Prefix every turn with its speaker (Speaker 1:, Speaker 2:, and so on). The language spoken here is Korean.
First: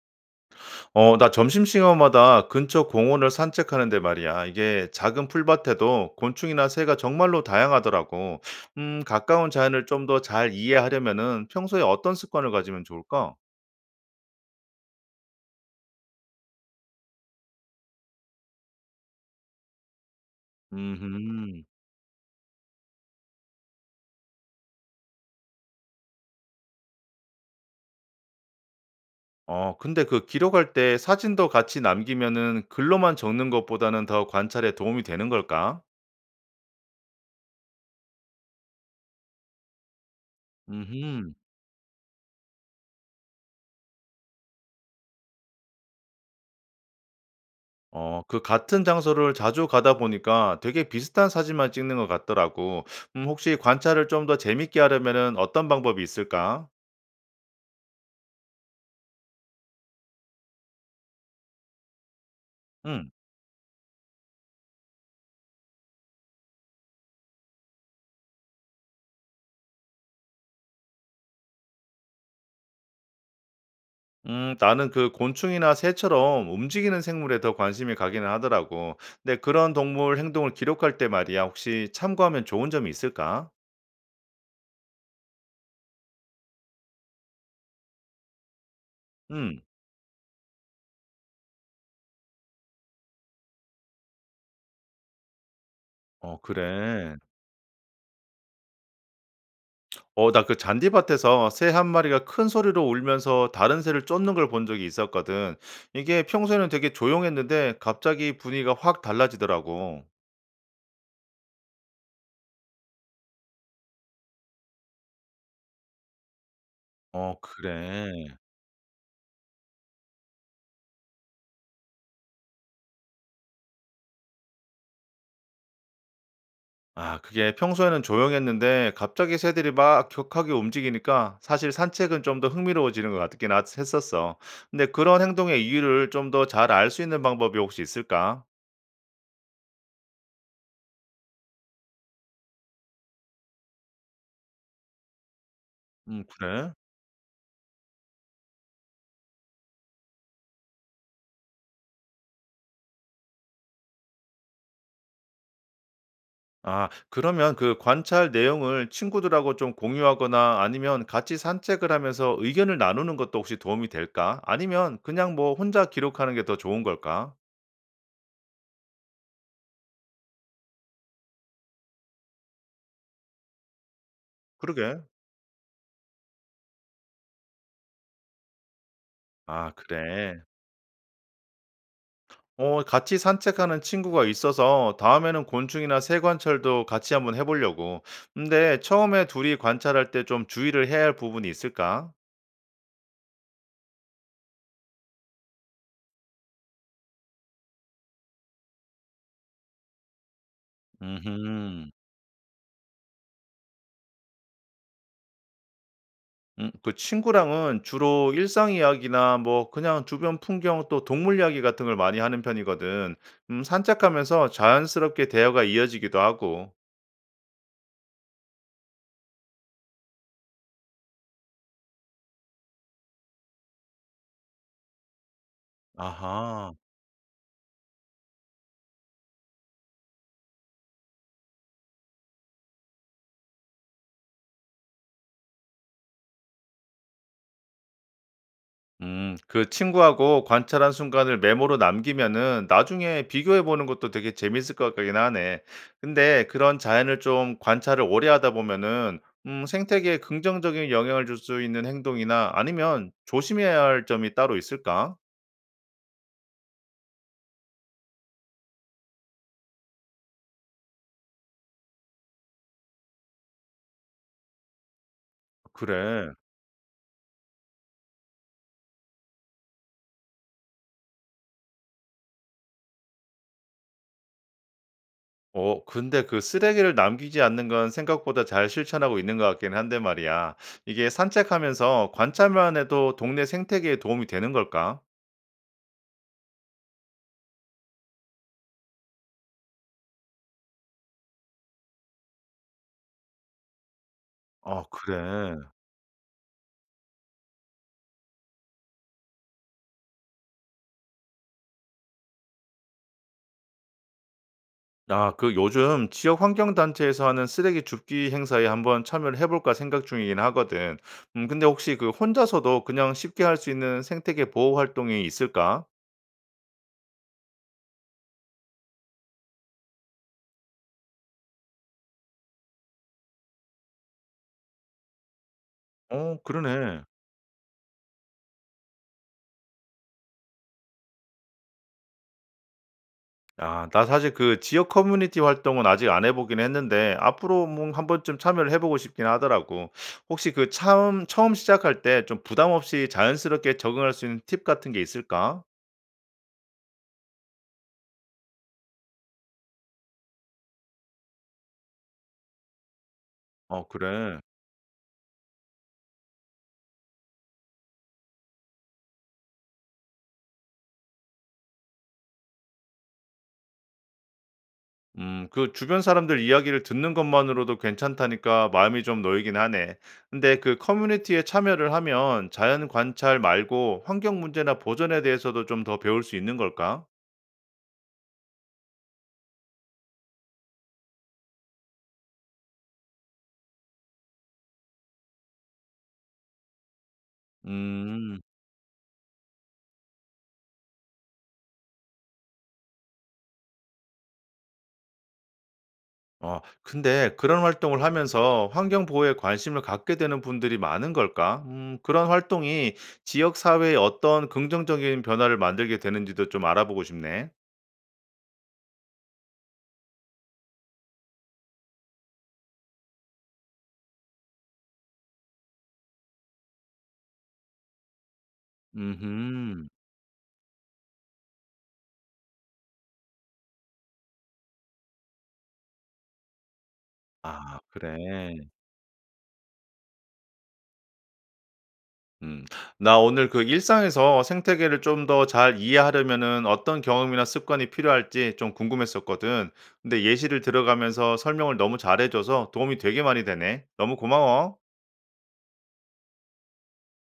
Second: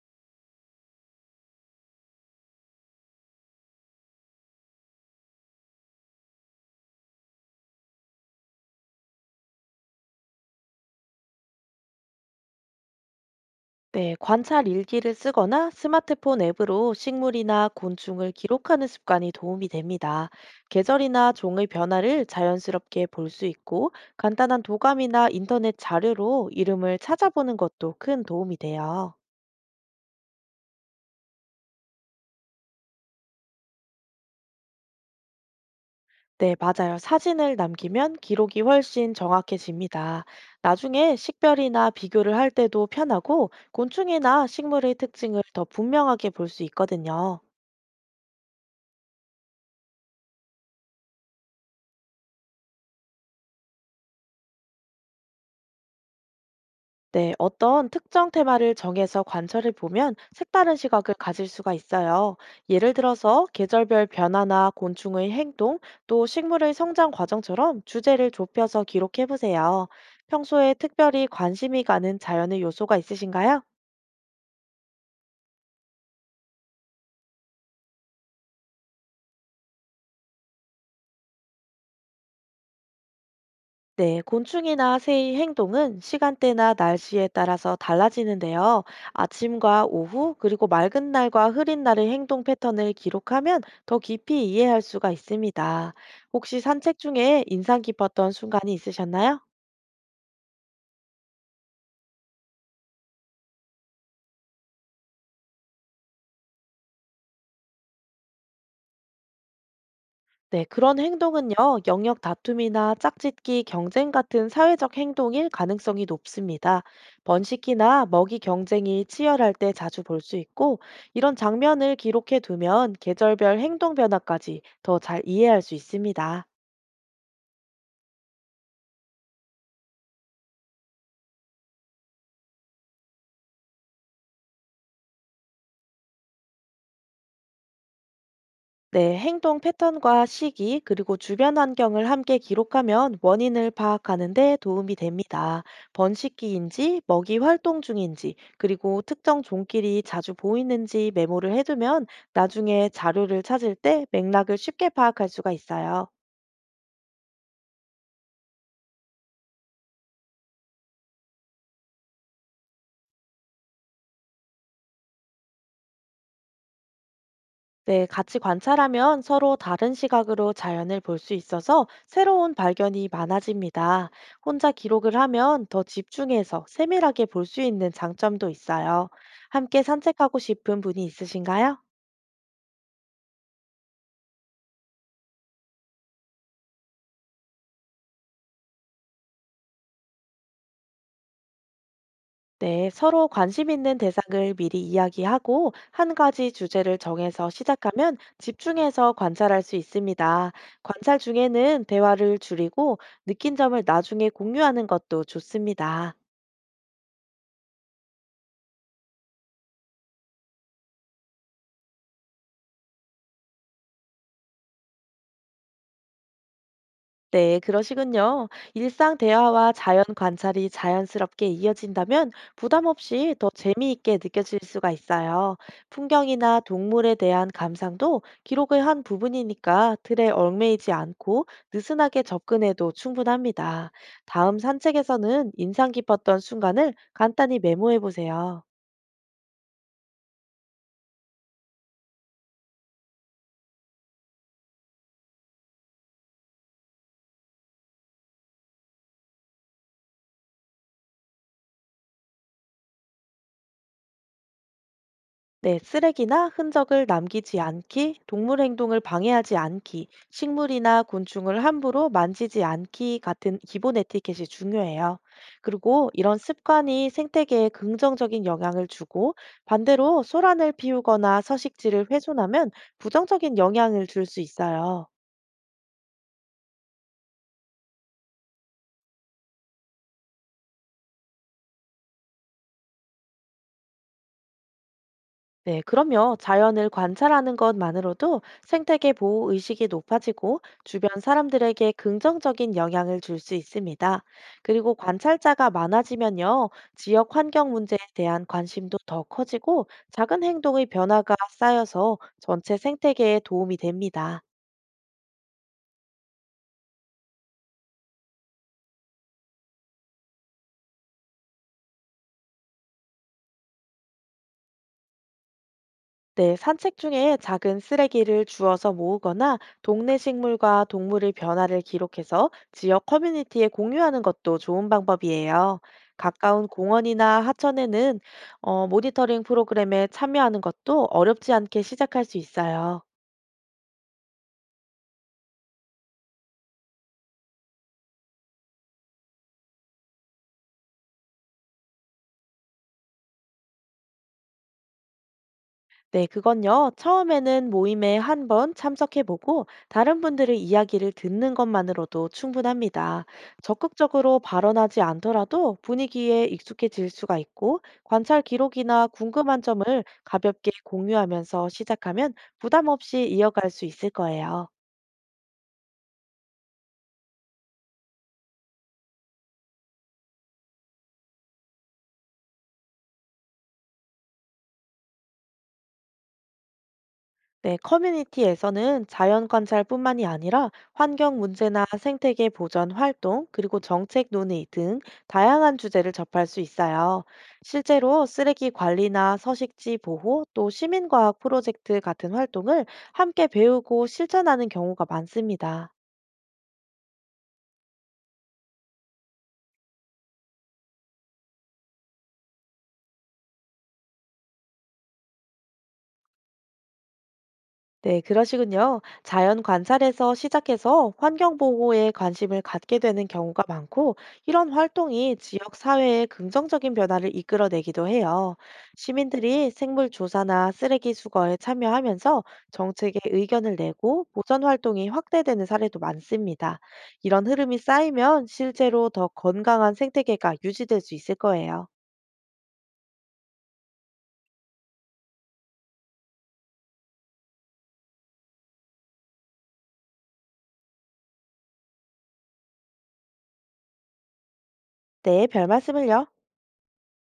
Speaker 1: 나 점심시간마다 근처 공원을 산책하는데 말이야. 이게 작은 풀밭에도 곤충이나 새가 정말로 다양하더라고. 가까운 자연을 좀 더 잘 이해하려면은 평소에 어떤 습관을 가지면 좋을까?
Speaker 2: 네, 관찰 일기를 쓰거나 스마트폰 앱으로 식물이나 곤충을 기록하는 습관이 도움이 됩니다. 계절이나
Speaker 1: 음,
Speaker 2: 종의 변화를 자연스럽게 볼 수 있고 간단한 도감이나 인터넷 자료로 이름을 찾아보는 것도 큰 도움이 돼요.
Speaker 1: 근데 그 기록할 때 사진도 같이 남기면은 글로만 적는 것보다는 더 관찰에 도움이 되는 걸까?
Speaker 2: 네, 맞아요. 사진을 남기면 기록이 훨씬 정확해집니다. 나중에
Speaker 1: 음
Speaker 2: 식별이나 비교를 할 때도 편하고 곤충이나 식물의 특징을 더 분명하게 볼 수 있거든요.
Speaker 1: 그 같은 장소를 자주 가다 보니까 되게 비슷한 사진만 찍는 것 같더라고. 혹시 관찰을 좀 더 재밌게 하려면은 어떤 방법이 있을까?
Speaker 2: 네, 어떤 특정 테마를 정해서 관찰해 보면 색다른 시각을 가질 수가 있어요. 예를
Speaker 1: 음.
Speaker 2: 들어서 계절별 변화나 곤충의 행동, 또 식물의 성장 과정처럼 주제를 좁혀서 기록해 보세요. 평소에 특별히 관심이 가는 자연의 요소가 있으신가요?
Speaker 1: 나는 그 곤충이나 새처럼 움직이는 생물에 더 관심이 가기는 하더라고. 근데 그런 동물 행동을 기록할 때 말이야. 혹시 참고하면 좋은 점이 있을까?
Speaker 2: 네, 곤충이나 새의 행동은 시간대나 날씨에 따라서 달라지는데요.
Speaker 1: 음.
Speaker 2: 아침과 오후, 그리고 맑은 날과 흐린 날의 행동 패턴을 기록하면 더 깊이 이해할 수가 있습니다.
Speaker 1: 어
Speaker 2: 혹시 산책
Speaker 1: 그래.
Speaker 2: 중에 인상 깊었던 순간이 있으셨나요?
Speaker 1: 나 그 잔디밭에서 새 한 마리가 큰 소리로 울면서 다른 새를 쫓는 걸 본 적이 있었거든. 이게 평소에는 되게 조용했는데 갑자기 분위기가 확 달라지더라고.
Speaker 2: 네, 그런 행동은요, 영역 다툼이나 짝짓기, 경쟁 같은 사회적 행동일 가능성이 높습니다.
Speaker 1: 어,
Speaker 2: 번식기나
Speaker 1: 그래.
Speaker 2: 먹이 경쟁이 치열할 때 자주 볼 수 있고, 이런 장면을 기록해 두면 계절별 행동 변화까지 더 잘 이해할 수 있습니다.
Speaker 1: 아, 그게 평소에는 조용했는데 갑자기 새들이 막 격하게 움직이니까 사실 산책은 좀 더 흥미로워지는 것 같긴 했었어. 근데 그런 행동의 이유를 좀 더 잘 알 수 있는 방법이 혹시 있을까?
Speaker 2: 네, 행동 패턴과 시기, 그리고 주변 환경을 함께 기록하면 원인을 파악하는 데 도움이 됩니다.
Speaker 1: 그래.
Speaker 2: 번식기인지, 먹이 활동 중인지, 그리고 특정 종끼리 자주 보이는지 메모를 해두면 나중에 자료를 찾을 때 맥락을 쉽게 파악할 수가 있어요.
Speaker 1: 아 그러면 그 관찰 내용을 친구들하고 좀 공유하거나 아니면 같이 산책을 하면서 의견을 나누는 것도 혹시 도움이 될까? 아니면 그냥 뭐 혼자 기록하는 게 더 좋은 걸까?
Speaker 2: 네, 같이 관찰하면 서로 다른 시각으로 자연을 볼 수 있어서 새로운 발견이 많아집니다. 혼자
Speaker 1: 그러게.
Speaker 2: 기록을 하면 더 집중해서 세밀하게 볼 수 있는 장점도 있어요.
Speaker 1: 아
Speaker 2: 함께 산책하고
Speaker 1: 그래.
Speaker 2: 싶은 분이 있으신가요?
Speaker 1: 어 같이 산책하는 친구가 있어서 다음에는 곤충이나 새 관찰도 같이 한번 해 보려고. 근데 처음에 둘이 관찰할 때 좀 주의를 해야 할 부분이 있을까?
Speaker 2: 네, 서로 관심 있는 대상을 미리 이야기하고 한 가지 주제를 정해서 시작하면 집중해서 관찰할 수 있습니다. 관찰 중에는
Speaker 1: 음흠.
Speaker 2: 대화를 줄이고 느낀 점을 나중에 공유하는 것도 좋습니다.
Speaker 1: 그 친구랑은 주로 일상 이야기나 뭐 그냥 주변 풍경 또 동물 이야기 같은 걸 많이 하는 편이거든. 산책하면서 자연스럽게 대화가 이어지기도 하고.
Speaker 2: 네, 그러시군요. 일상 대화와 자연 관찰이 자연스럽게 이어진다면 부담 없이 더 재미있게 느껴질 수가 있어요. 풍경이나
Speaker 1: 아하.
Speaker 2: 동물에 대한 감상도 기록의 한 부분이니까 틀에 얽매이지 않고 느슨하게 접근해도 충분합니다. 다음 산책에서는 인상 깊었던 순간을 간단히 메모해 보세요.
Speaker 1: 그 친구하고 관찰한 순간을 메모로 남기면은 나중에 비교해 보는 것도 되게 재밌을 것 같긴 하네. 근데 그런 자연을 좀 관찰을 오래 하다 보면은 생태계에 긍정적인 영향을 줄 수 있는 행동이나 아니면 조심해야 할 점이 따로 있을까?
Speaker 2: 네, 쓰레기나 흔적을 남기지 않기, 동물 행동을 방해하지 않기, 식물이나 곤충을 함부로 만지지 않기 같은 기본 에티켓이 중요해요. 그리고
Speaker 1: 그래.
Speaker 2: 이런 습관이 생태계에 긍정적인 영향을 주고 반대로 소란을 피우거나 서식지를 훼손하면 부정적인 영향을 줄 수 있어요.
Speaker 1: 근데 그 쓰레기를 남기지 않는 건 생각보다 잘 실천하고 있는 것 같긴 한데 말이야. 이게 산책하면서 관찰만 해도 동네 생태계에 도움이 되는 걸까?
Speaker 2: 네, 그럼요. 자연을 관찰하는 것만으로도 생태계 보호 의식이 높아지고 주변 사람들에게 긍정적인 영향을 줄 수 있습니다.
Speaker 1: 아
Speaker 2: 그리고
Speaker 1: 그래.
Speaker 2: 관찰자가 많아지면요, 지역 환경 문제에 대한 관심도 더 커지고 작은 행동의 변화가 쌓여서 전체 생태계에 도움이 됩니다.
Speaker 1: 나 그 요즘 지역 환경 단체에서 하는 쓰레기 줍기 행사에 한번 참여를 해 볼까 생각 중이긴 하거든. 근데 혹시 그 혼자서도 그냥 쉽게 할 수 있는 생태계 보호 활동이 있을까?
Speaker 2: 네, 산책 중에 작은 쓰레기를 주워서 모으거나 동네 식물과 동물의 변화를 기록해서 지역 커뮤니티에 공유하는 것도 좋은 방법이에요.
Speaker 1: 어
Speaker 2: 가까운
Speaker 1: 그러네.
Speaker 2: 공원이나 하천에는 모니터링 프로그램에 참여하는 것도 어렵지 않게 시작할 수 있어요.
Speaker 1: 아 나 사실 그 지역 커뮤니티 활동은 아직 안 해 보긴 했는데 앞으로 뭐 한번쯤 참여를 해 보고 싶긴 하더라고. 혹시 그 처음 시작할 때 좀 부담 없이 자연스럽게 적응할 수 있는 팁 같은 게 있을까?
Speaker 2: 네, 그건요. 처음에는 모임에 한 번 참석해보고 다른 분들의 이야기를 듣는 것만으로도 충분합니다.
Speaker 1: 어
Speaker 2: 적극적으로
Speaker 1: 그래.
Speaker 2: 발언하지 않더라도 분위기에 익숙해질 수가 있고 관찰 기록이나 궁금한 점을 가볍게 공유하면서 시작하면 부담 없이 이어갈 수 있을 거예요.
Speaker 1: 그 주변 사람들 이야기를 듣는 것만으로도 괜찮다니까 마음이 좀 놓이긴 하네. 근데 그 커뮤니티에 참여를 하면 자연 관찰 말고 환경 문제나 보존에 대해서도 좀 더 배울 수 있는 걸까?
Speaker 2: 네, 커뮤니티에서는 자연 관찰뿐만이 아니라 환경 문제나 생태계 보전 활동, 그리고 정책 논의 등 다양한 주제를 접할 수 있어요. 실제로
Speaker 1: 음.
Speaker 2: 쓰레기 관리나 서식지 보호, 또 시민과학 프로젝트 같은 활동을 함께 배우고 실천하는 경우가 많습니다.
Speaker 1: 근데 그런 활동을 하면서 환경 보호에 관심을 갖게 되는 분들이 많은 걸까? 그런 활동이 지역 사회에 어떤 긍정적인 변화를 만들게 되는지도 좀 알아보고 싶네.
Speaker 2: 네, 그러시군요. 자연 관찰에서 시작해서 환경 보호에 관심을 갖게 되는 경우가 많고, 이런 활동이 지역 사회에 긍정적인 변화를 이끌어내기도 해요. 시민들이
Speaker 1: 음,
Speaker 2: 생물 조사나 쓰레기 수거에 참여하면서 정책에 의견을 내고 보전 활동이 확대되는 사례도 많습니다. 이런 흐름이
Speaker 1: 아, 그래.
Speaker 2: 쌓이면 실제로 더 건강한 생태계가 유지될 수 있을 거예요.
Speaker 1: 음, 나 오늘 그 일상에서 생태계를 좀 더 잘 이해하려면은 어떤 경험이나 습관이 필요할지 좀 궁금했었거든. 근데 예시를 들어가면서 설명을 너무 잘해줘서 도움이 되게 많이 되네. 너무 고마워.
Speaker 2: 네, 별 말씀을요.